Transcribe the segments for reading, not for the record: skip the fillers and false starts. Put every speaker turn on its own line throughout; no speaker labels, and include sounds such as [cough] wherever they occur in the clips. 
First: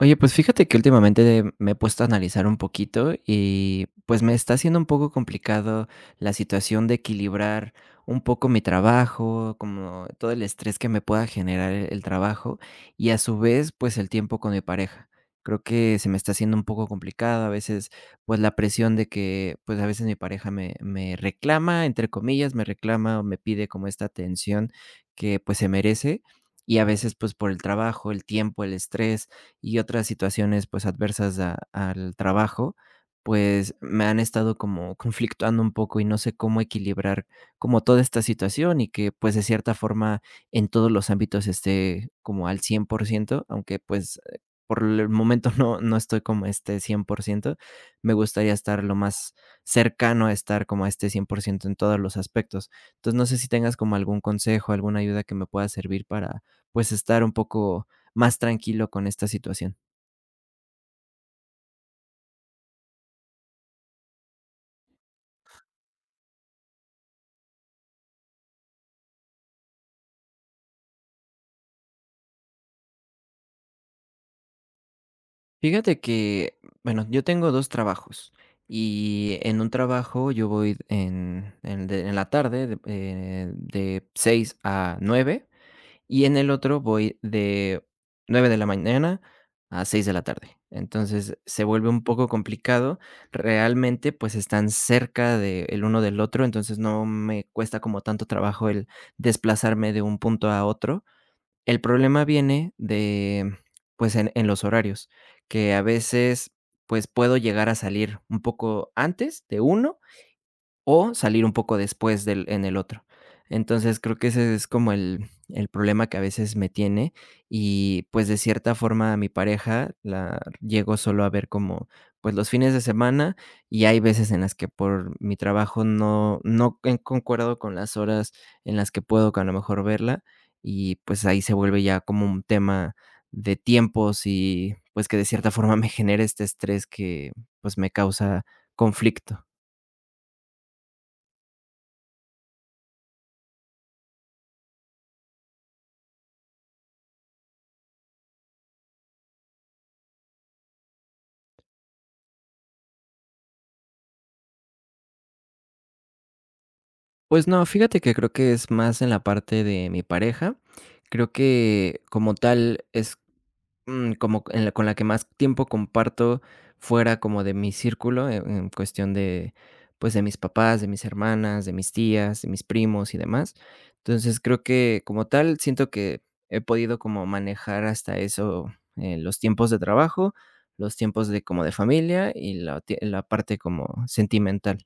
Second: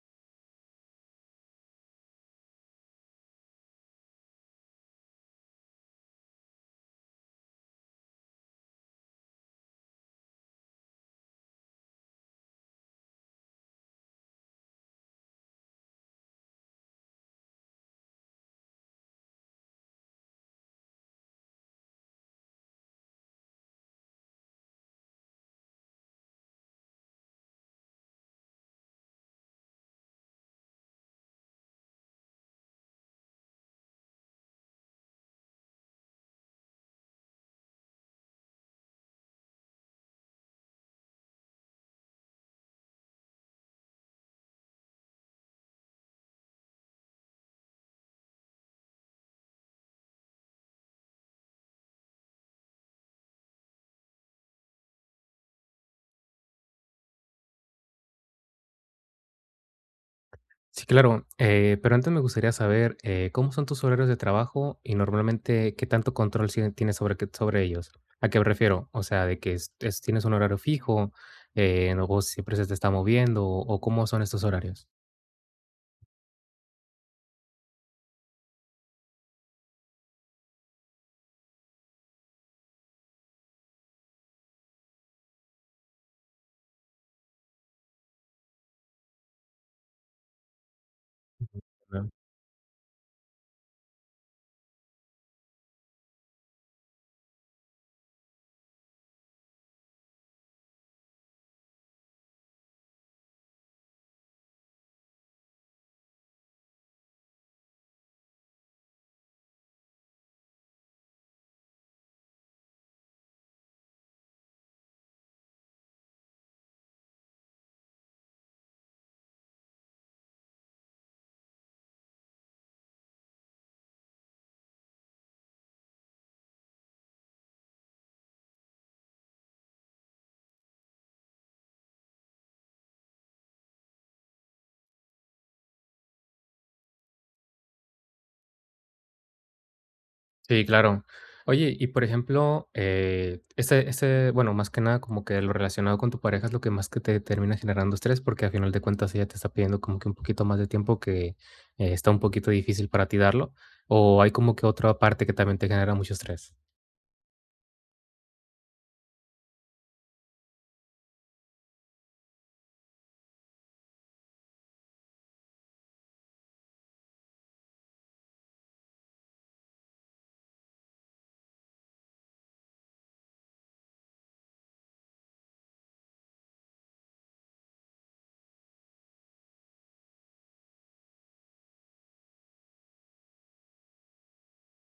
Oye, pues fíjate que últimamente me he puesto a analizar un poquito y pues me está haciendo un poco complicado la situación de equilibrar un poco mi trabajo, como todo el estrés que me pueda generar el trabajo, y a su vez pues el tiempo con mi pareja. Creo que se me está haciendo un poco complicado, a veces pues la presión de que pues a veces mi pareja me reclama, entre comillas, me reclama o me pide como esta atención que pues se merece. Y a veces pues por el trabajo, el tiempo, el estrés, y otras situaciones, pues, adversas a al trabajo, pues, me han estado como conflictuando un poco y no sé cómo equilibrar como toda esta situación y que, pues, de cierta forma, en todos los ámbitos esté como al 100%, aunque, pues, por el momento [laughs] no estoy como este 100%. Me gustaría estar lo más cercano a estar como a este 100% en todos los aspectos. Entonces, no sé si tengas como algún consejo, alguna ayuda que me pueda servir para, pues, estar un poco más tranquilo con esta situación.
Sí, claro. Pero antes me gustaría saber, ¿cómo son tus horarios de trabajo y normalmente qué tanto control tienes sobre, sobre ellos? ¿A qué me refiero? O sea, de que tienes un horario fijo, o si siempre se te está moviendo, o cómo son estos horarios.
Fíjate que, bueno, yo tengo 2 trabajos, y en un trabajo yo voy en la tarde de 6 a 9, y en el otro voy de 9 de la mañana a 6 de la tarde. Entonces, se vuelve un poco complicado. Realmente, pues, están cerca de el uno del otro, entonces no me cuesta como tanto trabajo el desplazarme de un punto a otro. El problema viene de, pues, en los horarios, que a veces, pues, puedo llegar a salir un poco antes de uno. O salir un poco después del en el otro. Entonces, creo que ese es como el problema que a veces me tiene, y, pues, de cierta forma, a mi pareja la llego solo a ver como, pues, los fines de semana, y hay veces en las que por mi trabajo no he concuerdo con las horas en las que puedo, que a lo mejor verla, y, pues, ahí se vuelve ya como un tema de tiempos y, pues, que de cierta forma [laughs] me genera este estrés que, pues, me causa conflicto.
Sí, claro. Oye, y por ejemplo, este, bueno, más que nada como que lo relacionado con tu pareja es lo que más que te termina generando estrés, porque a final de cuentas ella te está pidiendo como que un poquito más de tiempo que, está un poquito difícil para ti darlo, ¿o hay como que otra parte que también te genera mucho estrés?
Pues no, fíjate que creo que es más en la parte de mi pareja. Creo que como tal es, como en la con la que más tiempo comparto fuera como de mi círculo, en cuestión de, pues, de mis papás, de mis hermanas, de mis tías, de mis primos y demás. Entonces, creo que como tal siento que he podido como manejar hasta eso, los tiempos de trabajo, los tiempos de como de familia y la parte como sentimental.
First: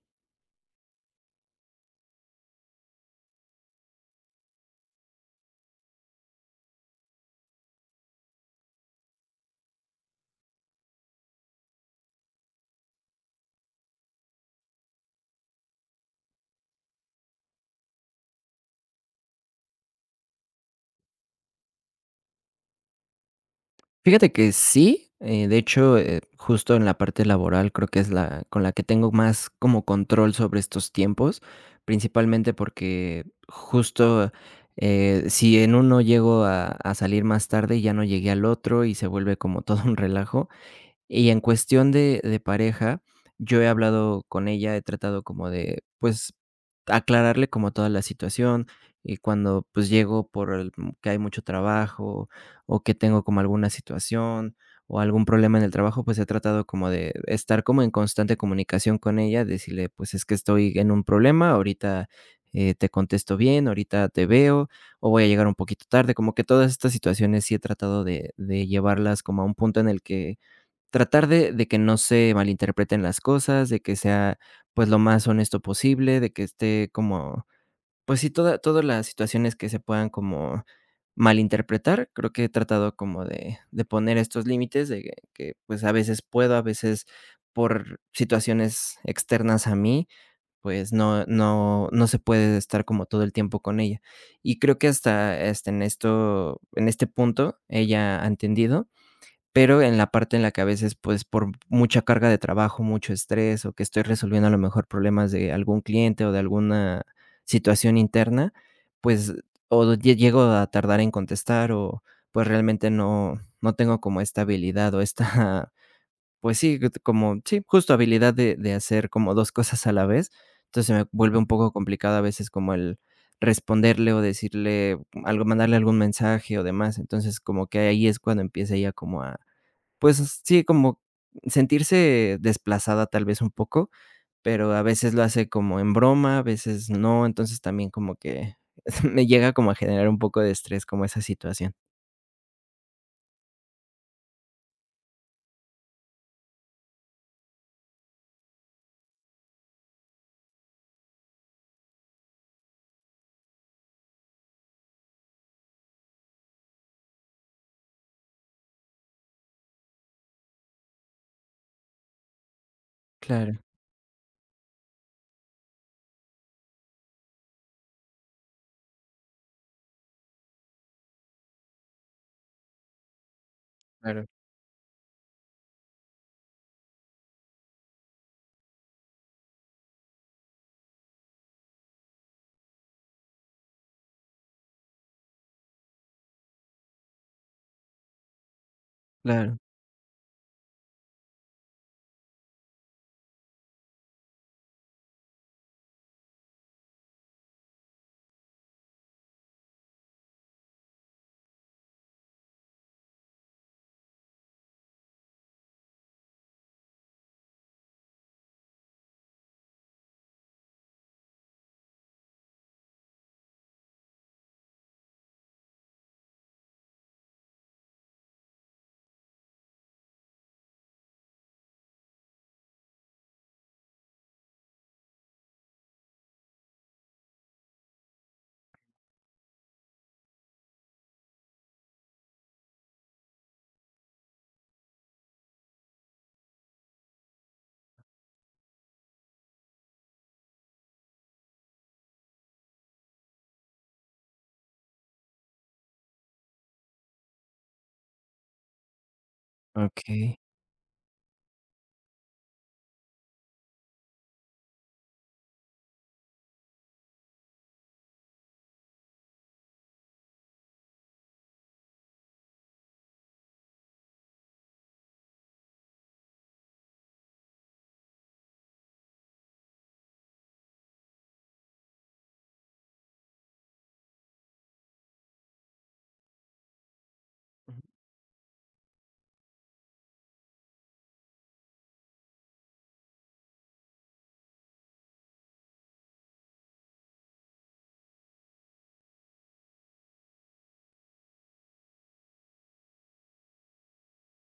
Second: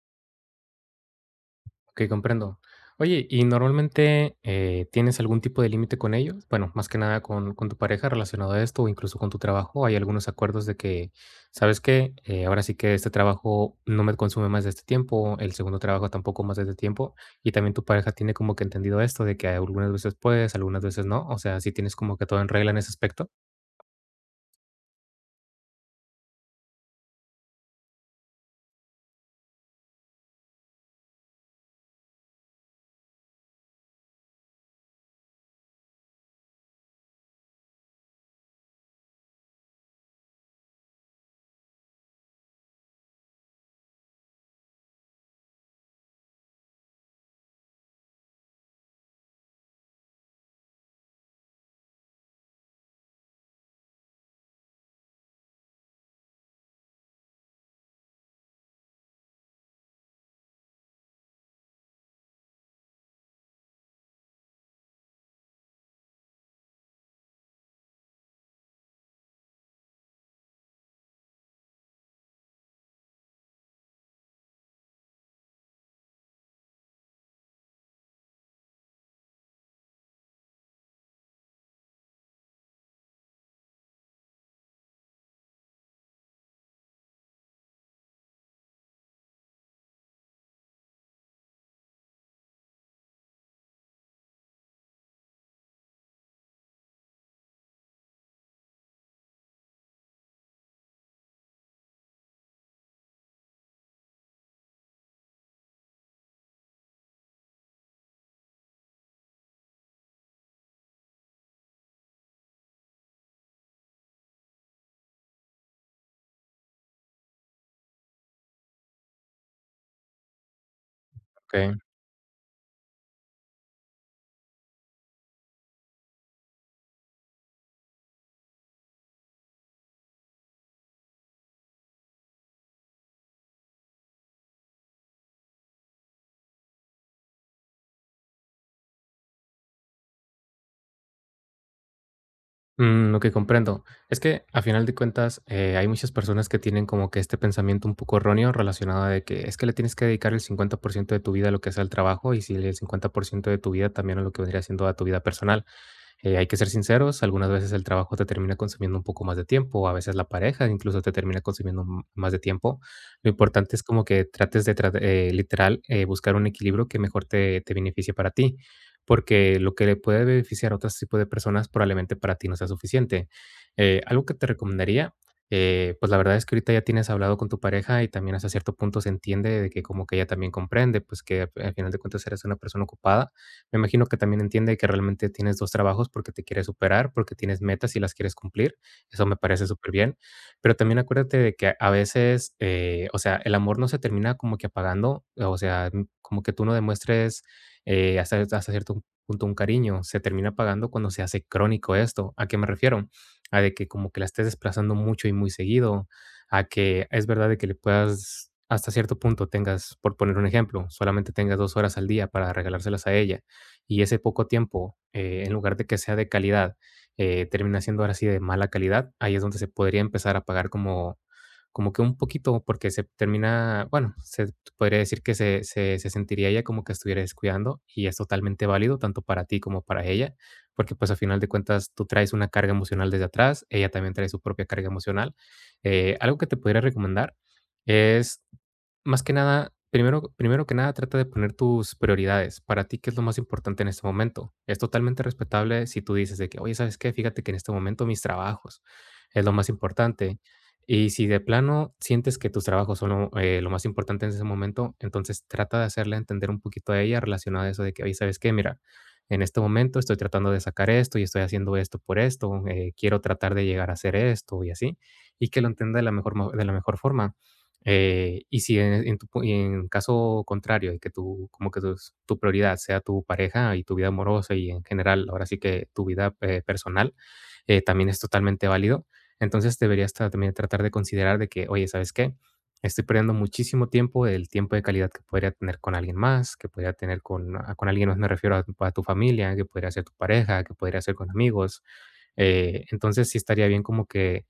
Okey, comprendo. Oye, ¿y normalmente, tienes algún tipo de límite con ellos? Bueno, más que nada con tu pareja relacionado a esto, o incluso con tu trabajo, ¿hay algunos acuerdos de que, sabes qué? Ahora sí que este trabajo no me consume más de este tiempo, el segundo trabajo tampoco más de este tiempo, y también tu pareja tiene como que entendido esto de que algunas veces puedes, algunas veces no, o sea, ¿sí tienes como que todo en regla en ese aspecto?
Fíjate que sí, de hecho, justo en la parte laboral creo que es la con la que tengo más como control sobre estos tiempos, principalmente porque justo, si en uno llego a salir más tarde, ya no llegué al otro y se vuelve como todo un relajo. Y en cuestión de pareja, yo he hablado con ella, he tratado como de, pues, aclararle como toda la situación, y cuando, pues, llego que hay mucho trabajo, o que tengo como alguna situación, o algún problema en el trabajo, pues, he tratado como de estar como en constante comunicación con ella, decirle: "Pues, es que estoy en un problema, ahorita, te contesto bien, ahorita te veo, o voy a llegar un poquito tarde", como que todas estas situaciones sí he tratado de llevarlas como a un punto en el que tratar de que no se malinterpreten las cosas, de que sea, pues, lo más honesto posible, de que esté como, pues sí, todas las situaciones que se puedan como malinterpretar, creo que he tratado como de poner estos límites, de que, pues, a veces puedo, a veces por situaciones externas a mí, pues no se puede estar como todo el tiempo con ella. Y creo que hasta en esto en este punto ella ha entendido. Pero en la parte en la que a veces, pues, por mucha carga de trabajo, mucho estrés, o que estoy resolviendo a lo mejor problemas de algún cliente o de alguna situación interna, pues, o llego a tardar en contestar o, pues, realmente no tengo como esta habilidad o esta, [laughs] pues sí, como sí, justo habilidad de hacer como 2 cosas a la vez. Entonces, se me vuelve un poco
Okey.
complicado a veces como el responderle o decirle algo, mandarle algún mensaje o demás. Entonces, como que ahí es cuando empieza ya como a, pues sí, como sentirse desplazada tal vez un poco, pero a veces lo hace como en broma, a veces no, entonces también como que [laughs] me llega como a generar un poco de estrés como esa situación.
Mm, okey, comprendo. Es que, a final de cuentas, hay muchas personas que tienen como que este pensamiento un poco erróneo relacionado de que es que le tienes que dedicar el 50% de tu vida a lo que es el trabajo y si el 50% de tu vida también a lo que vendría siendo a tu vida personal. Hay que ser sinceros, algunas veces el trabajo te termina consumiendo un poco más de tiempo, o a veces la pareja incluso te termina consumiendo más de tiempo. Lo
Claro,
importante es como que trates de, literal, buscar un equilibrio que mejor te beneficie para ti, porque lo que le puede beneficiar a otro tipo de personas probablemente para ti no sea suficiente. Algo
claro,
que te recomendaría, pues la verdad es que ahorita ya tienes hablado con tu pareja y también hasta cierto punto se entiende de que como que ella también comprende, pues que al final de cuentas eres una persona ocupada. Me imagino que también entiende que realmente tienes 2 trabajos porque te quieres superar, porque tienes metas y las quieres cumplir. Eso me
claro.
parece súper bien. Pero también acuérdate de que a veces, o sea, el amor no se termina como que apagando, o sea, como que tú no demuestres, hasta cierto punto un cariño, se termina apagando cuando se hace crónico esto. ¿A qué me refiero? A de que como que la estés desplazando mucho y muy seguido, a que es verdad de que le puedas hasta cierto punto tengas, por poner un ejemplo, solamente tengas 2 horas al día para regalárselas a ella, y ese poco tiempo, en lugar de que sea de calidad, termina siendo ahora sí de mala calidad, ahí es donde se podría empezar a pagar como, como que un poquito, porque se termina, bueno, se podría decir que se sentiría ella como que estuviera descuidando y es totalmente válido tanto para ti como para ella, porque pues a final de cuentas tú traes una carga emocional desde atrás, ella también trae su propia carga emocional. Algo que te podría recomendar es más que nada, primero que nada, trata de poner tus prioridades. Para ti, ¿qué es lo más importante en este momento? Es totalmente respetable si tú dices de que: "Oye, ¿sabes qué? Fíjate que en este momento mis trabajos es lo más
Okey,
importante". Y si de plano sientes que tus trabajos son lo más importante en ese momento, entonces trata de hacerle entender un poquito a ella relacionado a eso de que: "Oye, ¿sabes qué? Mira, en este momento estoy tratando de sacar esto y estoy haciendo esto por esto, quiero tratar de llegar a hacer esto", y así, y que lo entienda de la mejor forma. Y si y en caso contrario, de que tu prioridad sea tu pareja y tu vida amorosa y en general, ahora sí que tu vida personal, también es totalmente válido. Entonces deberías también tratar de considerar de que, oye, ¿sabes qué? Estoy perdiendo muchísimo tiempo, el tiempo de calidad que podría tener con alguien más, que podría tener con alguien más, me refiero a tu familia, que podría ser tu pareja, que podría ser con amigos. Entonces sí estaría bien como que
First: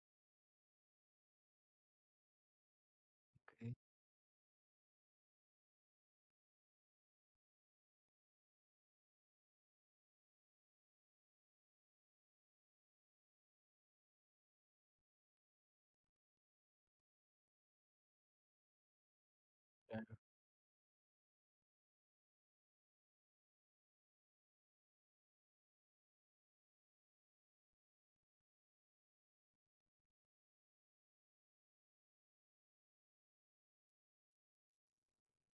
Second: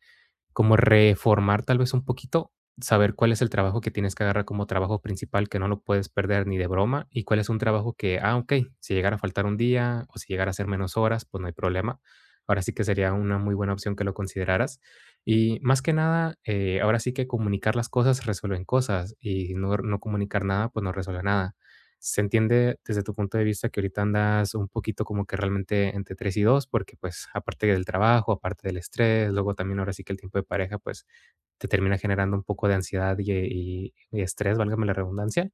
como reformar tal vez un poquito, saber cuál es el
okey.
trabajo que tienes que agarrar como trabajo principal, que no lo puedes perder ni de broma, y cuál es un trabajo que, ah, ok, si llegara a faltar un día o si llegara a ser menos horas, pues no hay problema. Ahora sí que sería una muy buena opción que lo consideraras. Y más que nada, ahora sí que comunicar las cosas resuelven cosas y no, no comunicar nada, pues no resuelve nada. Se entiende desde tu punto de vista que ahorita andas un poquito como que realmente entre 3 y 2 porque, pues, aparte del trabajo, aparte del estrés, luego también ahora sí que el tiempo de pareja, pues, te termina generando un poco de ansiedad y estrés, válgame la redundancia.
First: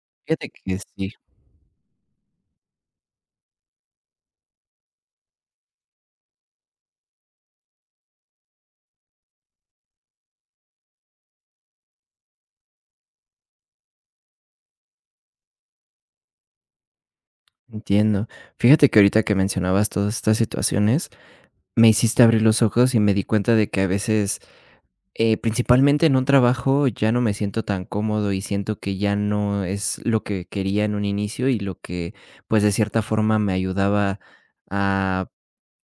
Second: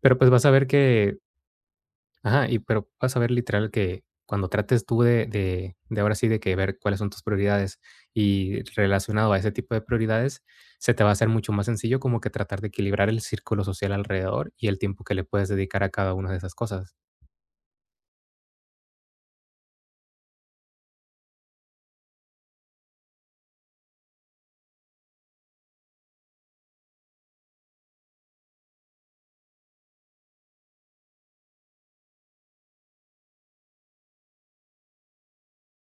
Pero, pues, vas
Fíjate
a ver
que sí,
que, ajá, y pero vas a ver literal que cuando trates tú de ahora sí de que ver cuáles son tus prioridades y relacionado a ese tipo de prioridades, se te va a hacer mucho más sencillo como que tratar de equilibrar el círculo social alrededor y el tiempo que le puedes dedicar a cada una de esas cosas.
entiendo. Fíjate que ahorita que mencionabas todas estas situaciones, me hiciste abrir los ojos y me di cuenta de que a veces principalmente en un trabajo ya no me siento tan cómodo y siento que ya no es lo que quería en un inicio y lo que, pues, de cierta forma me ayudaba a,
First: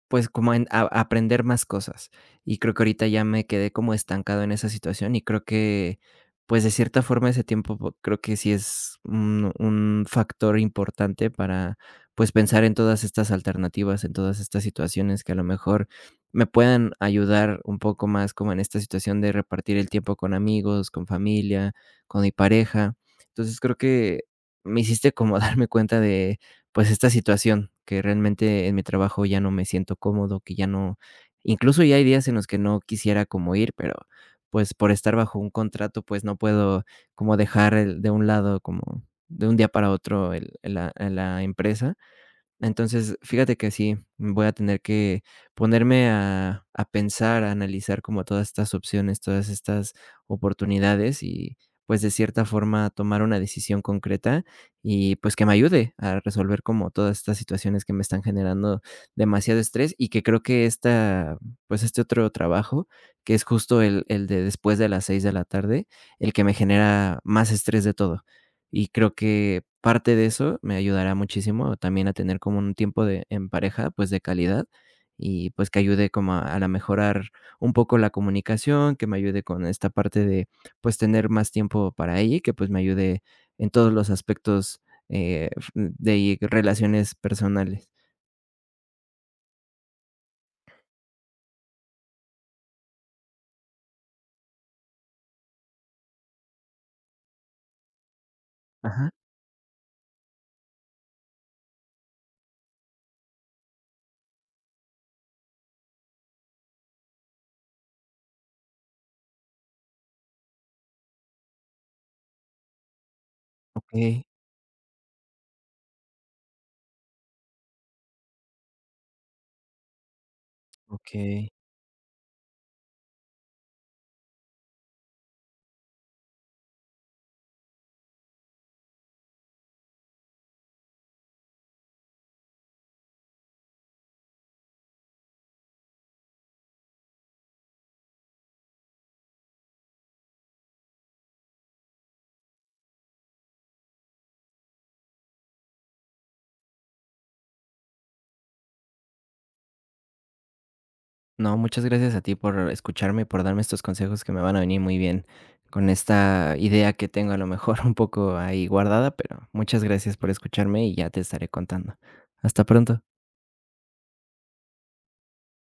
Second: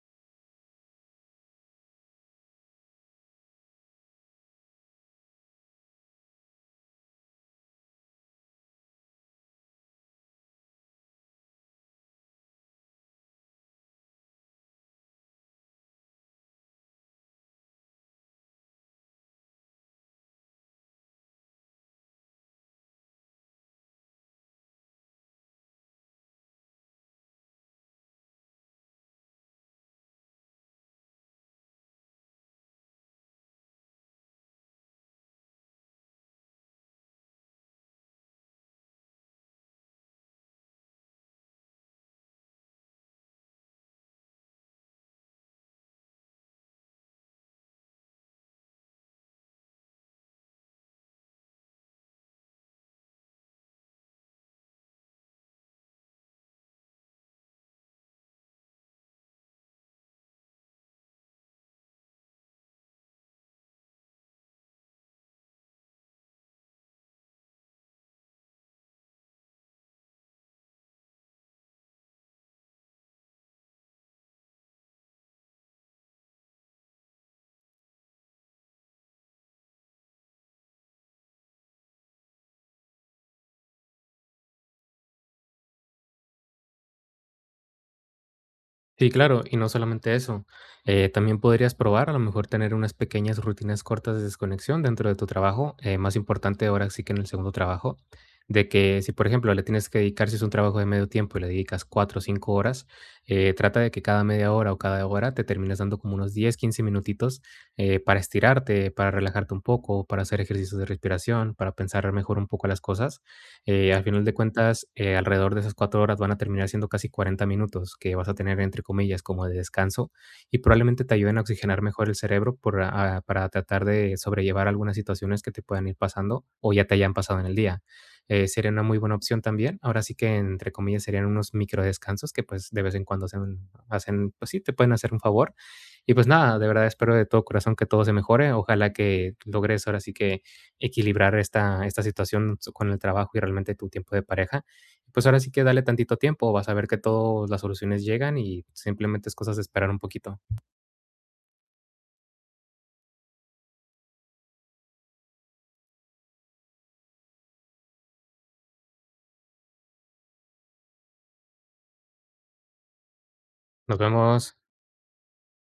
pues, como en a aprender más cosas. Y creo que ahorita ya me quedé como estancado en esa situación, y creo que, pues, de cierta forma ese tiempo, po creo que sí es un factor importante para, pues, pensar en todas estas alternativas, en todas estas situaciones que a lo mejor me puedan ayudar un poco más como en esta situación de repartir el tiempo con amigos, con familia, con mi pareja. Entonces, creo que me hiciste como [laughs] darme cuenta de, pues, esta situación que realmente en mi trabajo ya no me siento cómodo, que ya no, incluso ya hay días en los que no quisiera como ir, pero, pues, por estar bajo un contrato, pues, no puedo como dejar el de un lado como de un día para otro el la la empresa. Entonces, fíjate que sí, voy a tener que ponerme a pensar, a analizar como todas estas opciones, todas estas oportunidades y, pues, de cierta forma, tomar una decisión concreta y, pues, que me ayude a resolver como todas estas situaciones que me están generando demasiado estrés, y que creo que esta, pues, este otro trabajo, que es justo el de después de las 6 de la tarde, el que me genera más estrés de todo. Y creo que parte de eso me ayudará muchísimo también a tener como un tiempo de en pareja, pues, de calidad y, pues, que ayude como a la mejorar un poco la comunicación, que me ayude con esta parte de, pues, tener más tiempo para ella y que, pues, me ayude en todos los aspectos, f de relaciones personales.
Sí, claro, y no solamente eso, también podrías probar a lo mejor tener unas pequeñas rutinas cortas de desconexión dentro de tu trabajo, más importante ahora sí que en el segundo trabajo, de que
Ajá.
si por ejemplo le tienes que dedicar, si es un trabajo de medio tiempo y le dedicas 4 o 5 horas, trata de que cada media hora o cada hora te termines dando como unos 10, 15 minutitos. Para estirarte, para relajarte un poco, para hacer ejercicios de respiración, para pensar mejor un poco las cosas. Al
Okey,
final de cuentas, alrededor de esas 4 horas van a terminar siendo casi 40 minutos que vas a tener, entre comillas, como de descanso, y probablemente te ayuden a
okey.
oxigenar mejor el cerebro para tratar de sobrellevar algunas situaciones que te puedan ir pasando o ya te hayan pasado en el día. Sería una muy buena opción también. Ahora sí que, entre comillas, serían unos micro descansos que pues de vez en cuando hacen, pues sí, te pueden hacer un favor. Y pues nada, de verdad espero de todo corazón que todo se mejore. Ojalá que logres ahora sí que equilibrar esta situación con el trabajo y realmente tu tiempo de pareja. Pues ahora sí que dale tantito tiempo, vas a ver que todas las soluciones llegan y simplemente es cosas de esperar un poquito.
No, muchas gracias a ti por escucharme y por darme estos consejos que me van a venir muy bien con esta idea que tengo a lo mejor [laughs] un poco ahí guardada, pero muchas gracias por escucharme y ya te estaré contando. Hasta pronto.
Nos vemos.